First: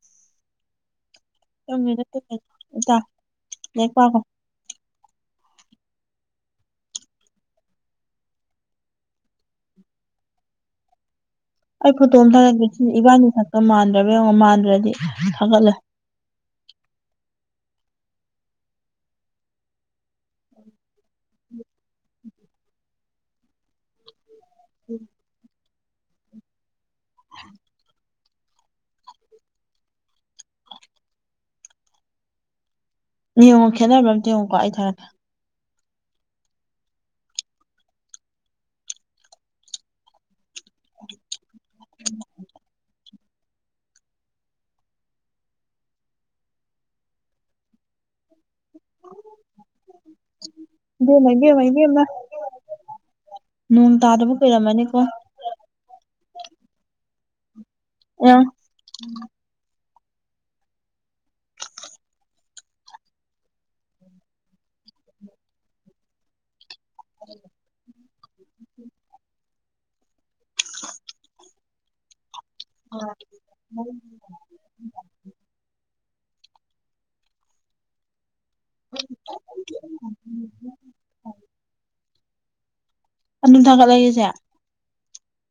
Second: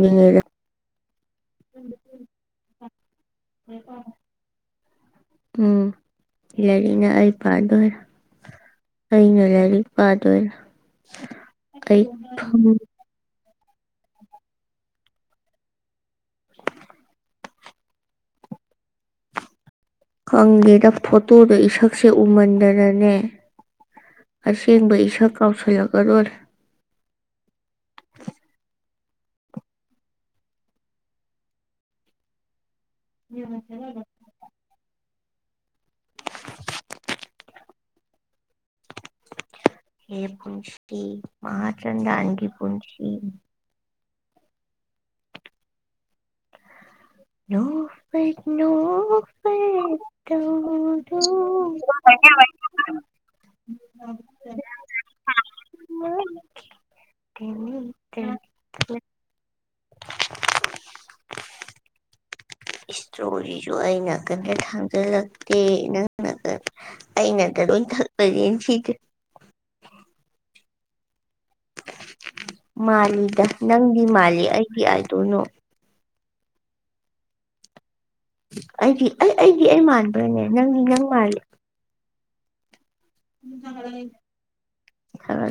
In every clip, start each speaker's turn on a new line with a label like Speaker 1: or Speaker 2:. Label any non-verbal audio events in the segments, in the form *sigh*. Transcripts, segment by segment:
Speaker 1: ꯃꯅꯦꯒ *inaudible*
Speaker 2: ꯪ ꯂꯦꯛ ꯄꯀꯣ *inaudible*
Speaker 1: ꯎꯝ ꯂꯥꯢꯔꯤꯛꯅ ꯑꯩ ꯄꯥꯗꯣꯔꯦ ꯑꯩꯅ ꯂꯥꯢꯔꯤꯛ ꯄꯥꯗꯣꯢꯔ
Speaker 2: ꯑꯩ ꯐꯣꯇꯣ ꯑꯃ ꯊꯥꯔꯛꯀꯦ ꯏꯕꯥꯅꯤ ꯈꯛꯇ ꯃꯥꯟꯗ꯭ꯔꯕ ꯌꯦꯡꯉꯣ ꯃꯥꯟꯗ꯭ꯔꯗꯤ ꯊꯥꯒꯠꯂꯦ
Speaker 1: ꯈꯪꯗꯦꯗ ꯐꯣꯇꯣꯗꯣ ꯏꯁꯛꯁꯦ ꯎꯃꯟꯗꯅꯅꯦ ꯑꯁꯦꯡꯕ ꯏꯁꯛ ꯀꯥꯎꯁꯤꯜꯂꯛꯒꯗꯧꯔꯦ
Speaker 2: ꯎ *inaudible* ꯌꯦꯡꯉꯣ ꯈꯦꯠꯅꯕ꯭ꯔꯥ ꯑꯝꯇ ꯌꯦꯡꯉꯣ ꯒꯣ ꯑꯩ ꯊꯥꯔꯛꯒꯦ
Speaker 1: ꯍꯦ ꯄꯨꯟꯁꯤ ꯃꯥꯍꯤꯆꯥꯟꯗꯥꯜꯒꯤ ꯄꯨꯟꯁꯤ ꯄꯅꯨ *inaudible* ꯐꯦ
Speaker 2: ꯏꯕꯦꯝꯃ
Speaker 1: ꯇꯗꯨꯣ
Speaker 2: ꯏꯕꯦꯝꯃ ꯏꯕꯦꯝꯃ
Speaker 1: *inaudible*
Speaker 2: ꯅꯣꯡ ꯇꯥꯗꯕꯨ ꯀꯩꯔꯝꯃꯅꯤꯀꯣ
Speaker 1: ꯎꯝ *inaudible*
Speaker 2: ꯑ
Speaker 1: ꯏꯁꯇ꯭ꯔꯣꯔꯤꯁꯨ ꯑ ꯅꯥ ꯀꯟꯇ ꯊꯥꯡꯖꯜꯂꯛꯇꯦ ꯅꯪ ꯑꯩꯅꯗ ꯂꯣꯏ ꯊꯄꯁꯅ ꯁꯤꯗꯦ ꯃꯥꯜꯂꯤꯗ ꯅꯪꯗꯤ ꯃꯥꯜꯂꯤ ꯑꯩꯗꯤ ꯑꯗꯣꯏꯅꯣ ꯑꯩꯗꯤ ꯑꯩ ꯑꯩꯗꯤ ꯑꯩ ꯃꯥꯟꯕ꯭ꯔꯅꯦ ꯅꯪꯗꯤ ꯅꯪ ꯃꯥꯜꯂꯤ
Speaker 2: ꯑꯗꯨꯝ ꯊꯥꯒꯠꯂꯛꯏꯁꯦ
Speaker 1: ꯈꯔ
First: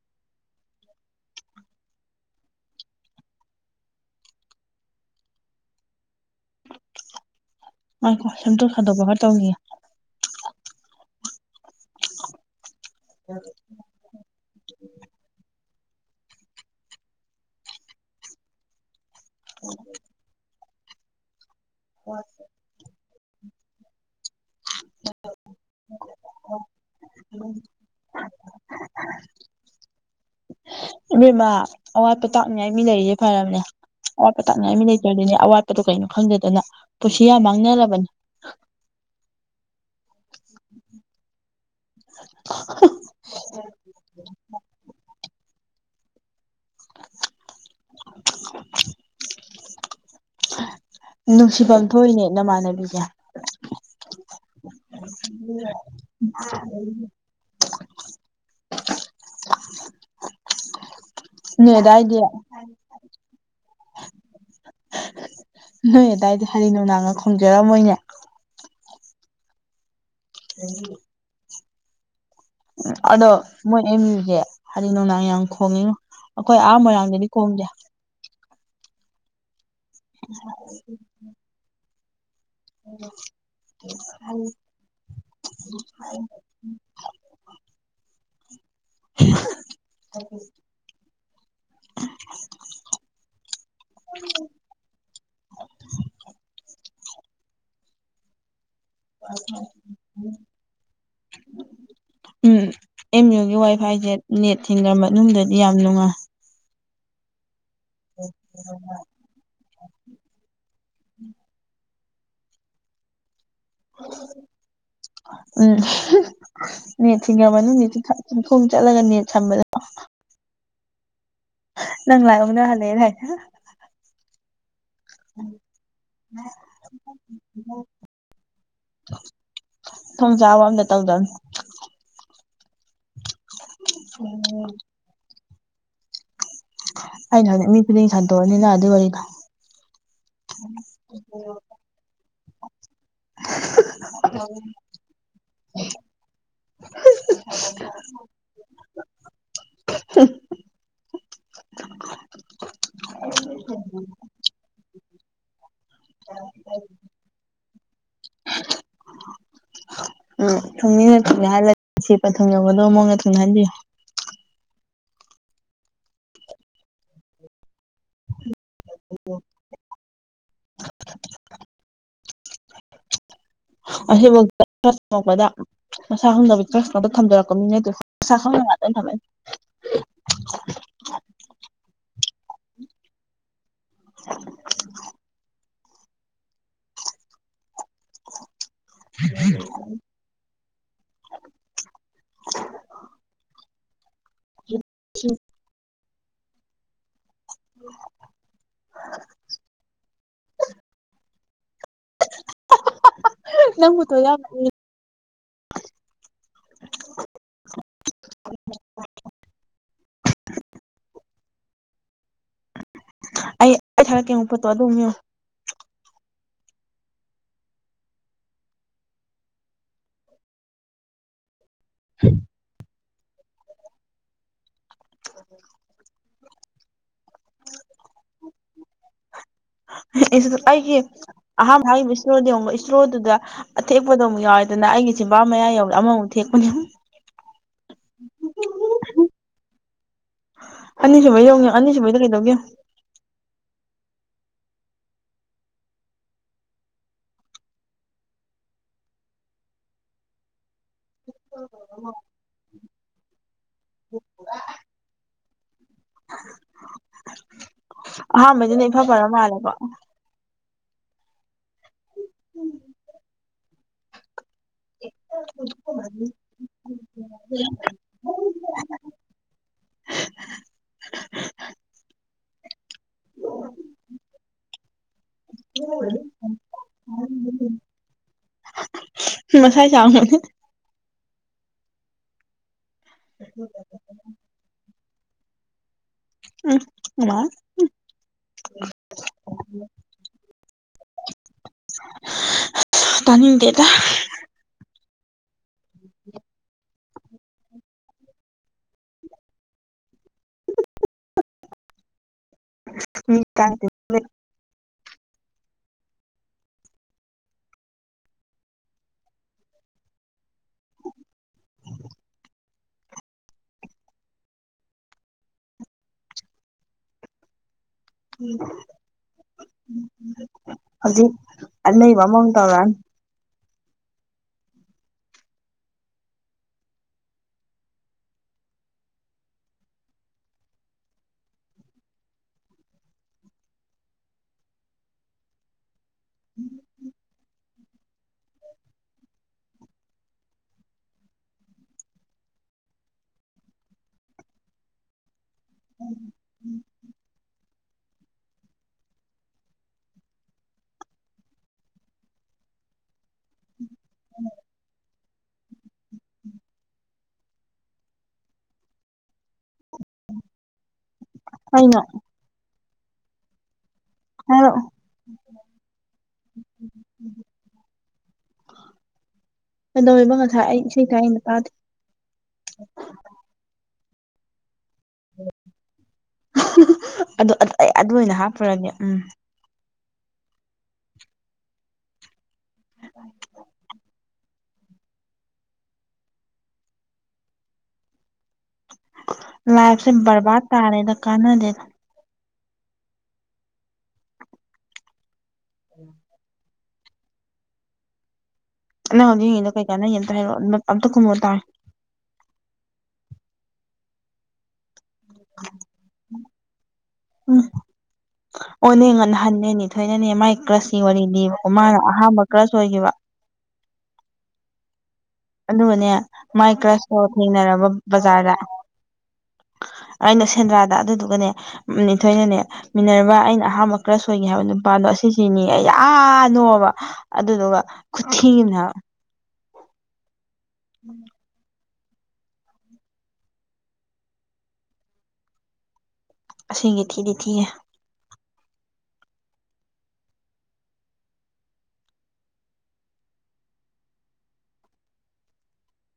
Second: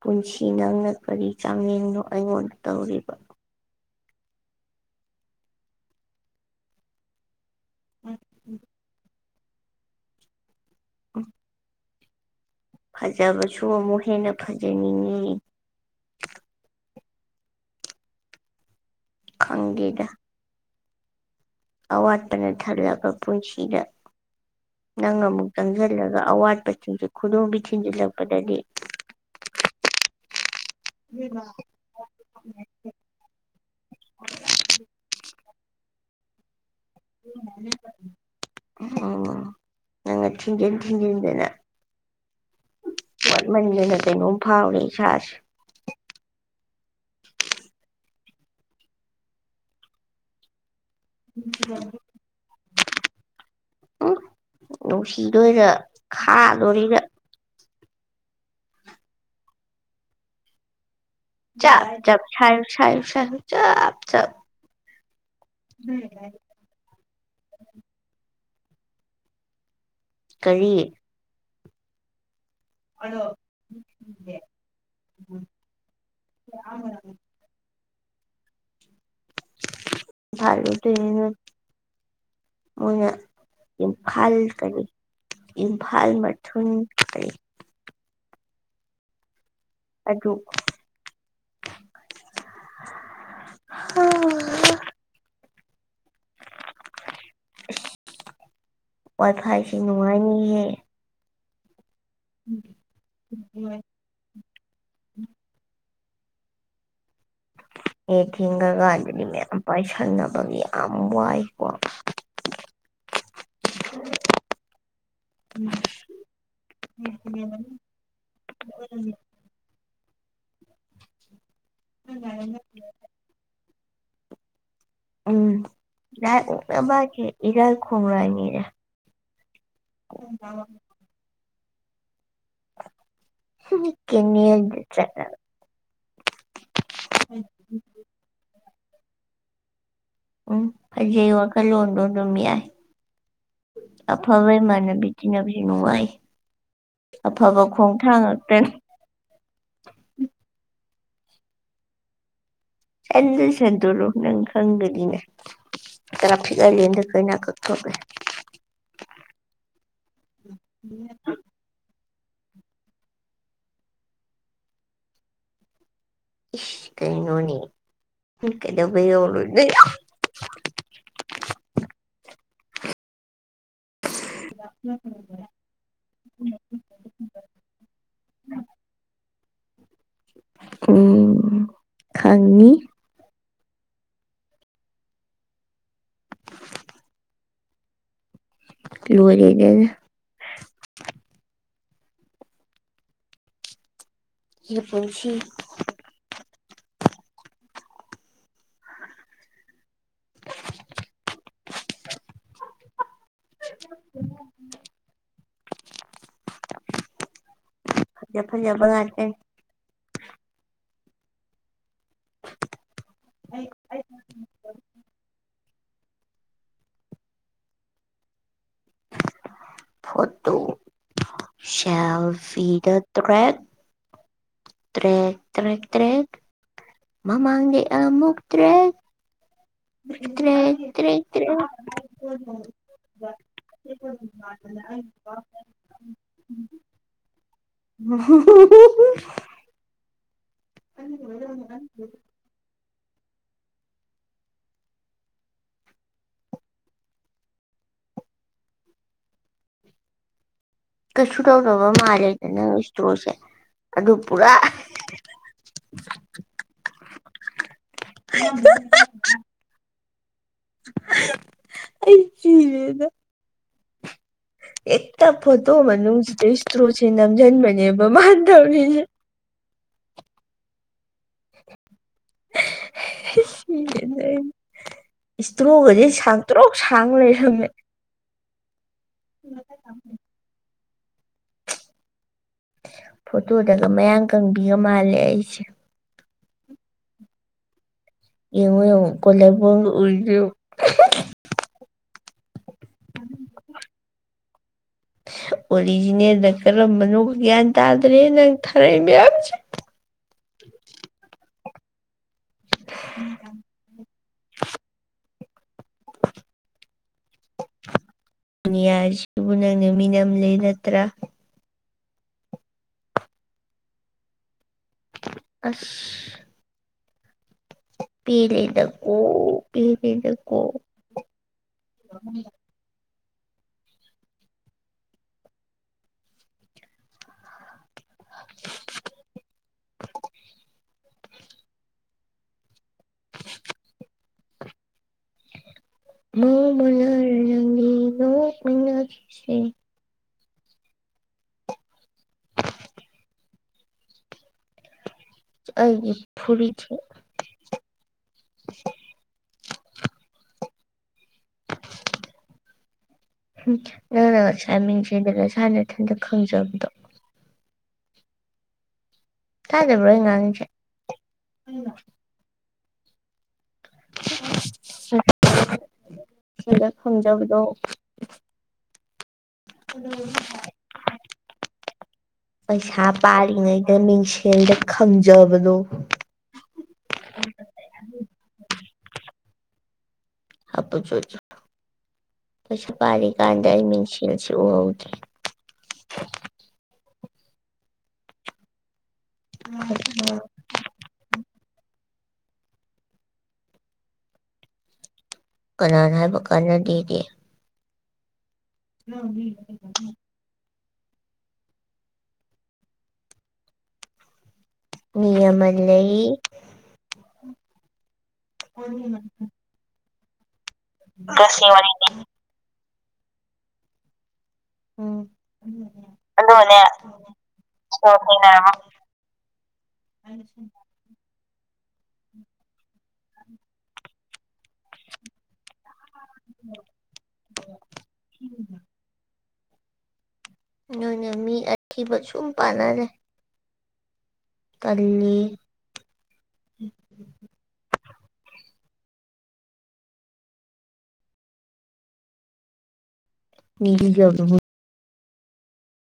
Speaker 1: ꯄꯨꯟꯁꯤ ꯅꯪꯅ ꯀꯔꯤ ꯆꯥꯌꯦꯡꯅꯣ ꯑꯩꯉꯣꯟꯗ ꯇꯧꯔꯤꯕ
Speaker 2: ꯍꯣꯏ ꯀꯣꯏ ꯁꯦꯝꯗꯣꯛ ꯁꯥꯥꯗꯣꯛꯄꯒ ꯇꯧꯒꯦ
Speaker 1: ꯎꯝ ꯐꯖꯕꯁꯨ ꯑꯃꯨꯛ ꯍꯦꯟꯅ ꯐꯖꯅꯤꯡꯉꯤ ꯈꯪꯒꯦꯒ ꯑꯧ ꯋꯥ ꯇꯉꯥꯏ ꯈꯦ ꯄꯨꯟꯁꯤꯗ ꯅꯪ ꯑꯃꯨꯛ ꯆꯪꯁꯤꯜꯂꯒ ꯑꯋꯥꯠꯄꯁꯤꯡꯤꯡ ꯈꯨꯗꯣꯝꯕꯤ ꯊꯤꯟꯖꯤꯜꯂꯛꯄꯗꯗꯤ
Speaker 2: ꯏꯕꯦꯝꯃꯥ ꯑꯋꯥꯠꯄꯣ ꯇꯥꯛꯅꯤꯉꯥꯏ ꯃꯤ ꯂꯩꯔꯤꯁꯦ ꯐꯔꯕꯅꯦ ꯑꯋꯥꯠꯄ ꯇꯥꯛꯅꯤꯡꯉꯥꯏ ꯃꯤ ꯂꯩꯖꯔꯤꯅꯦ ꯑꯋꯥꯠꯄꯗꯨꯣ ꯀꯩꯅꯣ ꯈꯪꯗꯦꯗꯅ ꯄꯨꯟꯁꯤ ꯌꯥꯝ ꯃꯥꯡꯅꯔꯕꯅꯤ
Speaker 1: ꯑꯣ ꯅꯪ ꯊꯤꯟꯖꯤꯟ ꯊꯤꯟꯖꯟꯗꯦꯅ ꯃꯠꯃꯟꯗꯅ ꯀꯩꯅꯣꯝ ꯐꯥꯎꯔꯦ ꯏꯁꯥꯁꯦ
Speaker 2: ꯅꯨꯡꯁꯤꯐꯝ ꯊꯣꯛꯏꯅꯦ ꯅꯃꯥꯟꯅꯕꯤꯅꯦ
Speaker 1: ꯎ ꯅꯨꯡꯁꯤꯗꯣꯔ ꯈꯥꯗꯣꯔꯤꯔ
Speaker 2: ꯅꯣꯏ
Speaker 1: ꯆꯞ
Speaker 2: ꯑꯗꯥꯏꯗꯤ
Speaker 1: ꯆꯞ ꯁ ꯁꯌ ꯁꯌ ꯆꯞ ꯆ
Speaker 2: ꯅꯣꯏ ꯑꯗꯨꯗꯥꯏꯗꯤ ꯍꯔꯤ ꯅꯨꯡꯗꯥꯡꯅ ꯈꯣꯡꯖꯔꯝꯃꯣꯏꯅꯦ
Speaker 1: ꯀꯔꯤ
Speaker 2: ꯎ ꯑꯗꯣ ꯃꯣꯏ ꯑꯦꯝ ꯌꯨꯁꯦ ꯍꯥꯏꯗꯤ ꯅꯨꯡꯗꯥꯡ ꯌꯥꯝ ꯈꯣꯡꯉꯤꯉꯣ ꯑꯩꯈꯣꯏ ꯑꯍꯥ ꯃꯣꯏꯔꯥꯡꯗꯗꯤ ꯀꯝꯗ
Speaker 1: ꯏꯕ ꯇ
Speaker 2: ꯑꯣ
Speaker 1: ꯏꯝꯐꯥꯜ ꯀꯔꯤ ꯏꯝꯐꯥꯜ ꯃꯊꯟ ꯀꯔꯤ
Speaker 2: ꯍ
Speaker 1: ꯑꯗꯨ *inaudible* ꯋꯥꯏ
Speaker 2: ꯑ
Speaker 1: ꯐꯥꯏꯁꯦ ꯅꯨꯡꯉꯥꯏꯅꯤꯍꯦ
Speaker 2: ꯎꯝ ꯑꯦꯝ ꯌꯨꯒꯤ ꯋꯥꯏ
Speaker 1: ꯅꯦꯠ
Speaker 2: ꯐꯥꯏꯁꯦ ꯅꯦꯠ ꯊꯤꯡꯅꯝꯕ ꯃꯅꯨꯡꯗꯗꯗꯤ ꯌꯥꯝ ꯅꯨꯡꯉꯥꯏ
Speaker 1: ꯍ ꯊꯦꯡꯉꯀꯥꯟꯗꯗꯤ ꯃꯌꯥꯝ ꯄꯥꯏꯁꯟꯅꯅꯕꯒꯤ ꯌꯥꯝ ꯋꯥꯏꯀꯣ *inaudible*
Speaker 2: ꯎꯝ ꯅꯦꯠ ꯊꯤꯡꯉꯕꯅ ꯆꯤꯡꯈꯣꯡ ꯆꯠꯂꯒ ꯅꯦꯠ ꯁꯝꯕꯗ ꯅꯪ ꯂꯥꯛꯌꯡꯅ ꯍꯂꯦ ꯍꯥꯏꯅ
Speaker 1: ꯎꯝ ꯌꯥ ꯎ ꯃꯥꯦ ꯏꯔ ꯈꯣꯡꯔꯅꯤꯔꯦ ꯑꯣ
Speaker 2: ꯌꯥꯕ ꯑꯃ ꯅ ꯇꯧꯗ
Speaker 1: ꯀꯅꯤ ꯆ
Speaker 2: ꯑꯩꯅꯅꯤ ꯃꯤꯕꯨꯗꯤ ꯁꯟꯗꯣꯛꯑꯅꯤ ꯂ ꯑꯗꯨ ꯋꯥꯔꯤꯗ
Speaker 1: ꯎꯝ ꯐꯖꯩ ꯋꯥꯈꯜꯂꯣꯟꯗꯣ ꯑꯗꯨꯝ ꯌꯥꯏ ꯑꯐꯕꯏ ꯃꯥꯅ ꯕꯤꯖꯤ ꯅꯕꯤꯔꯤ ꯅꯅꯨꯡ ꯋꯥꯏ ꯑꯐꯕ ꯈꯣꯡꯊꯥꯡ ꯉꯥꯛꯛꯇꯅꯤ
Speaker 2: *inaudible* *inaudible*
Speaker 1: ꯍꯦꯟꯗ ꯁꯟꯗꯔꯣ ꯅꯪ ꯈꯪꯒꯅꯤꯅꯦ ꯈꯔꯥ ꯊꯤꯒꯂꯗ ꯑꯩꯅ ꯀꯛꯊꯣꯛꯔꯦ
Speaker 2: ꯎꯝ ꯊꯃꯤ ꯍ ꯌꯥ ꯅꯨꯡꯁꯤ ꯄꯟꯊꯨꯡ ꯌꯧꯒꯗꯧꯕ ꯃꯑꯣꯡꯗ ꯊꯨꯡꯅ ꯍꯟꯕꯤꯌꯨ
Speaker 1: ꯏꯁ ꯀꯅꯣꯅꯤ ꯏ ꯀꯩꯗꯕ ꯌꯧꯔꫭꯏꯗꫭꯏꯅꯨ
Speaker 2: *unintelligible* ꯑꯁꯤꯐꯧꯄꯗ ꯃꯁꯥ ꯈꯪꯗꯕ ꯑꯗ ꯊꯝꯖꯔꯛꯄꯅꯤꯅꯦ ꯑꯗꯨ ꯈ ꯊꯝ
Speaker 1: ꯎꯝ ꯈꯪꯅꯤ
Speaker 2: *unintelligible*
Speaker 1: ꯂꯣꯏꯔꯦꯅꯦꯅꯦ ꯍ ꯄꯨꯟꯁꯤ
Speaker 2: *unintelligible*
Speaker 1: *unintelligible*
Speaker 2: *unintelligible*
Speaker 1: *unintelligible*
Speaker 2: ꯑꯩ ꯑꯩ ꯊꯔꯛꯀꯦꯉꯨꯛ ꯄꯣꯠꯇꯣ ꯑꯗꯨꯣ
Speaker 1: ꯐꯇꯣ ꯁꯥꯝꯐꯤꯗ ꯊ꯭ꯔ ꯇ꯭ꯔꯦ ꯇ꯭ꯔꯦ ꯇ꯭ꯔꯦꯛꯠ ꯃꯃꯥꯡꯒꯤ ꯑꯃꯨꯛ ꯇ꯭ꯔꯦꯛ ꯇ꯭ꯔꯦꯛ
Speaker 2: ꯑꯩꯒꯤ
Speaker 1: ꯇ꯭ꯔꯦꯛ ꯇ꯭ꯔꯦꯛ
Speaker 2: ꯑꯍꯥꯟꯕ ꯍꯥꯏꯔꯤꯕ ꯏꯁꯣꯔꯣꯗ ꯌꯦꯡꯕ ꯏꯁꯣꯔꯣꯗꯨꯗ ꯑꯊꯦꯛꯄꯗ ꯑꯃꯨꯛ ꯌꯥꯎꯋꯦꯗꯅ ꯑꯩꯒꯤ ꯆꯤꯟꯝꯕꯥ ꯃꯌꯥ ꯌꯧꯔꯦ ꯑꯃꯃꯨꯛ ꯊꯦꯛꯄꯅꯦ
Speaker 1: ꯍꯨꯝ ꯍꯨꯝ
Speaker 2: ꯑꯅꯤ ꯁꯃꯕꯩ ꯌꯧꯅꯤꯦ ꯑꯅꯤꯁꯨꯕꯩ ꯀꯩꯗꯧꯒꯦ
Speaker 1: ꯀꯩꯁꯨ ꯇꯧꯗꯕ ꯃꯥꯜꯜꯂꯤꯂꯦꯗꯅꯪ ꯏꯁꯇ꯭ꯔꯣꯁꯦ ꯑꯗꯨ ꯄꯨꯔꯥ
Speaker 2: ꯑꯍꯥꯟꯕꯗꯨꯅ ꯏꯐ ꯐꯔ ꯃꯥꯜꯂꯦꯕ
Speaker 1: ꯑꯩ ꯁꯤꯔꯦꯗ ꯑꯦ ꯇ ꯐꯣꯠꯇ ꯃꯅ ꯏꯁꯇ꯭ꯔꯣꯁꯤꯅ ꯌꯥꯝꯝ ꯟꯃꯅꯤꯕ ꯃꯥꯥꯟꯙꯧꯅꯤ ꯁꯤ ꯂꯩ ꯏꯁꯇ꯭ꯔꯣꯒꯁ ꯁꯥꯟꯇ꯭ꯔꯣꯛ ꯁꯥꯡꯅ ꯂꯩꯔꯝꯃꯦ
Speaker 2: ꯃꯁꯥꯏ ꯆꯥꯎ ꯕꯅꯤ
Speaker 1: ꯐꯣꯇꯣꯗꯒ ꯃꯌꯥ ꯀꯪꯕꯤꯒ ꯃꯥꯜꯂꯦ ꯑꯩꯁꯦ
Speaker 2: ꯎꯝ ꯃꯥꯟ ꯍꯝ
Speaker 1: ꯌꯦꯉ ꯌꯦꯉ ꯀꯂꯕꯣꯟꯒ ꯎꯨꯔꯤꯗ ꯌꯦꯡꯉꯣ
Speaker 2: ꯇꯥꯅꯤꯡꯗꯦꯗ
Speaker 1: ꯑꯣꯔꯤꯖꯤꯅꯦꯜꯗ ꯀꯔꯝꯕꯅꯣ ꯒ꯭ꯌꯥꯟ ꯇꯥꯗ꯭ꯔꯦ ꯅꯪ ꯊꯥꯔꯛꯏ ꯃꯌꯥꯝꯁ *unintelligible* ꯅꯤꯌꯥꯁꯤꯕꯨ ꯅꯪꯅ ꯃꯤꯅꯝꯂꯦ ꯅꯠꯇ꯭ꯔꯥ ꯑꯁ ꯄꯦꯜꯂꯦꯗꯀꯣ ꯄꯦꯜꯂꯦꯗꯀꯣ
Speaker 2: ꯍꯧꯖꯤꯛ ꯑꯅꯥꯏꯕ ꯑꯃꯃꯥꯛ ꯇꯣꯏꯔꯥꯛ ꯑꯅꯤ
Speaker 1: *unintelligible* ꯃꯃꯥꯜ ꯁꯤ ꯑꯩꯒꯤ ꯐꯨꯔꯤꯠ ꯉꯁꯃꯤ ꯀꯦꯟꯗꯅꯁ ꯍꯅ ꯏꯊꯟꯇꯛ ꯈꯪꯖꯕꯗꯣ ꯀꯥꯏꯗꯦꯕ꯭ꯔꯣ ꯑꯩ ꯉꯥꯡꯁꯦ
Speaker 2: ꯀꯩꯅꯣ ꯍꯥꯏꯔꯛꯑꯣ
Speaker 1: ꯁꯤꯂ ꯈꯪꯖꯕꯗꯣ
Speaker 2: ꯀꯗꯧ ꯏꯕ ꯉꯁꯥꯏ ꯑꯩ ꯏꯁꯩ ꯀꯥꯏ ꯑꯩꯅ ꯄꯥꯗꯦ
Speaker 1: ꯄꯩꯁꯥ ꯄꯥꯔꯤꯉꯩꯗ ꯃꯤꯡꯁꯦꯜꯗ ꯈꯪꯖꯕꯗꯣ
Speaker 2: ꯑꯗꯨ ꯑꯩ ꯑꯗꯨ ꯑꯣꯏꯅ ꯍꯥꯞꯄꯨꯔꯒ ꯎꯝ
Speaker 1: ꯍꯥꯄ ꯆꯗ ꯄ ꯄꯔꯤ ꯀꯥꯟꯗꯥꯔ ꯃꯤꯁꯦꯜ ꯁꯤ ꯑ ꯊꯥꯏ
Speaker 2: ꯂꯥꯏꯐꯁꯦ ꯔꯕꯥꯗ ꯇꯥꯔꯦꯗ ꯀꯥꯅꯥ ꯗꯦꯗ
Speaker 1: ꯀꯅꯥꯅ ꯍꯥꯏꯕ ꯀꯥꯟꯅꯗꯒꯦ
Speaker 2: ꯅꯪ ꯌꯦꯉꯗꯣ ꯀꯩꯀꯥꯟꯅ ꯌꯦ ꯍꯥꯏꯔ ꯑꯝꯇ ꯀꯨꯝꯃ ꯇꯥꯏ
Speaker 1: ꯃꯤ ꯑꯃ ꯂꯩ꯫
Speaker 2: ꯎꯝ ꯑꯣꯅꯦ
Speaker 1: ꯎꯝ
Speaker 2: ꯉꯟꯅ ꯍꯟꯅꯦ ꯅꯦꯊꯣꯏꯅꯅꯦ ꯃꯥꯏ ꯀ꯭ꯔꯁ ꯒꯤ ꯋꯥꯔꯤ ꯂꯤꯕꯀꯣ ꯃꯥꯅ ꯑꯍꯥꯟꯕ ꯀ꯭ꯔꯁ ꯑꯣꯏꯒꯤꯕ
Speaker 1: ꯎꯝ
Speaker 2: ꯑꯗꯨꯒꯅꯦ ꯃꯥꯏ ꯀ꯭ꯔꯁꯇꯣ ꯊꯦꯡꯅꯔꯕ
Speaker 1: ꯁꯣꯔ
Speaker 2: ꯕꯖꯥꯔꯗ
Speaker 1: ꯍꯣꯏꯅꯔꯝꯃꯣ
Speaker 2: ꯑꯩꯅ ꯁꯦꯟꯗ꯭ꯔꯥꯗ ꯑꯗꯨꯗꯨꯒꯅꯦ ꯅꯦꯊꯣꯏꯅꯅꯦ ꯃꯤꯟꯅꯔꯕꯥ ꯑꯩꯅ ꯑꯍꯥꯟꯕ ꯀ꯭ꯔꯁ ꯑꯣꯏꯒꯤ ꯍꯥꯏꯕ ꯅꯨ ꯄꯥꯥꯗꯣ ꯑꯁꯤꯁꯤꯅꯤꯌꯦ ꯑꯩ ꯌꯥ ꯅꯣꯛꯑꯕ ꯑꯗꯨꯗꯨꯒ ꯈꯨꯊꯤꯝꯃꯅꯤ ꯍꯥꯏꯕ
Speaker 1: ꯅꯣꯏꯅ ꯃꯤ ꯑꯊꯤꯕ ꯁꯨꯝ ꯄꯥꯟꯅ ꯂꯩ꯫ ꯇꯜꯂꯤꯑꯦ
Speaker 2: ꯑꯁꯦꯡꯀꯤ ꯊꯤꯗꯤ ꯊꯤꯌꯦ
Speaker 1: ꯃꯤ ꯊꯤꯖꯕꯗꯨꯕꯨ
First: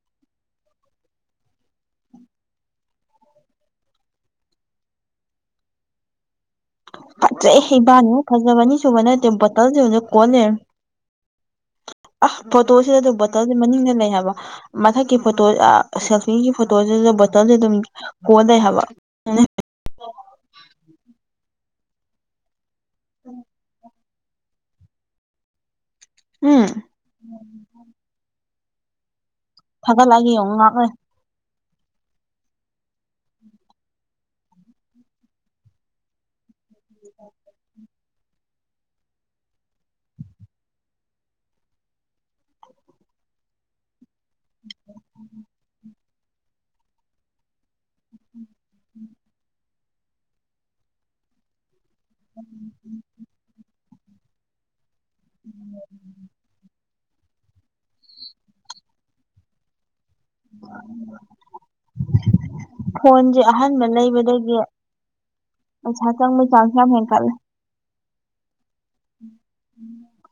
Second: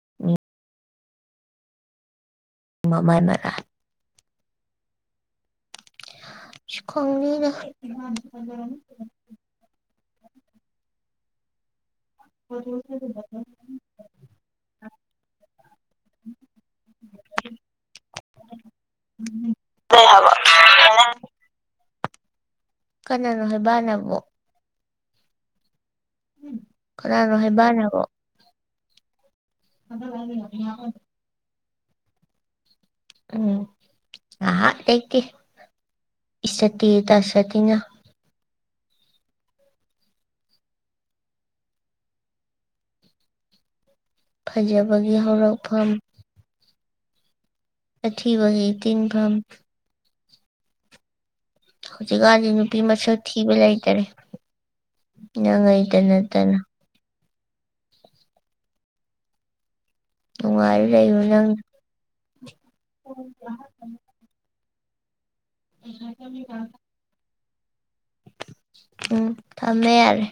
Speaker 1: *unintelligible* ꯃꯃꯥꯏꯅꯔꯥ ꯈꯪꯗꯦꯗ
Speaker 2: ꯐꯖꯩ ꯏꯕꯥꯅꯤ ꯐꯖꯕꯅꯤ ꯁꯨꯕ *unintelligible* ꯑ ꯐꯣꯇꯣꯁꯤꯗꯖꯨ ꯕꯣꯇꯜꯖꯦ ꯃꯅꯤꯡꯗ ꯂꯩ ꯍꯥꯏꯕ ꯃꯊꯛꯀꯤ ꯐꯣꯇꯣ ꯑ ꯁꯦꯜꯐꯤꯒꯤ ꯐꯣꯇꯣꯖꯤꯗ ꯕꯣꯇꯜꯖꯦ ꯑꯗꯨꯝ *unintelligible* ꯍꯥꯏꯕ *unintelligible*
Speaker 1: *unintelligible* ꯍꯥꯏꯕ ꯀꯅꯥꯅꯣ ꯍꯥꯏꯕ ꯅꯕꯨ ꯎꯝ ꯀꯅꯥꯅꯣ ꯍꯥꯏꯕ ꯅꯕꯣ
Speaker 2: ꯊꯥꯒꯠꯂꯒꯦ ꯌꯦꯡꯉꯨ ꯉꯥꯛꯂꯩ
Speaker 1: ꯎꯝ ꯉꯍꯥꯛ ꯂꯩꯇꯦ ꯏꯁꯇꯦꯇꯁ ꯑꯁꯤꯅ ꯐꯖꯕꯒꯤ ꯍꯧꯔꯛꯐꯝ ꯑꯊꯤꯕꯒꯤ ꯏꯇꯤꯟꯐꯝ ꯍꯧꯖꯤꯛꯀꯥꯟꯖꯦ ꯅꯨꯄꯤ ꯃꯁꯛ ꯊꯤꯕ ꯂꯩꯇꯔꯦ ꯅꯪꯑꯩꯇ ꯅꯠꯇꯅ ꯅꯨꯡꯉꯥꯏꯔ ꯂꯩꯌꯨ ꯅꯪ
Speaker 2: ꯐꯣꯟꯖꯦ ꯑꯍꯟꯕ ꯂꯩꯕꯗꯒꯤ ꯄꯩꯁꯥ ꯆꯪꯕꯩ ꯆꯥꯟꯁ ꯌꯥꯝ ꯍꯦꯟꯀꯠꯂꯦ
Speaker 1: ꯎꯝ ꯊꯝꯃꯦ ꯌꯥꯔꯦ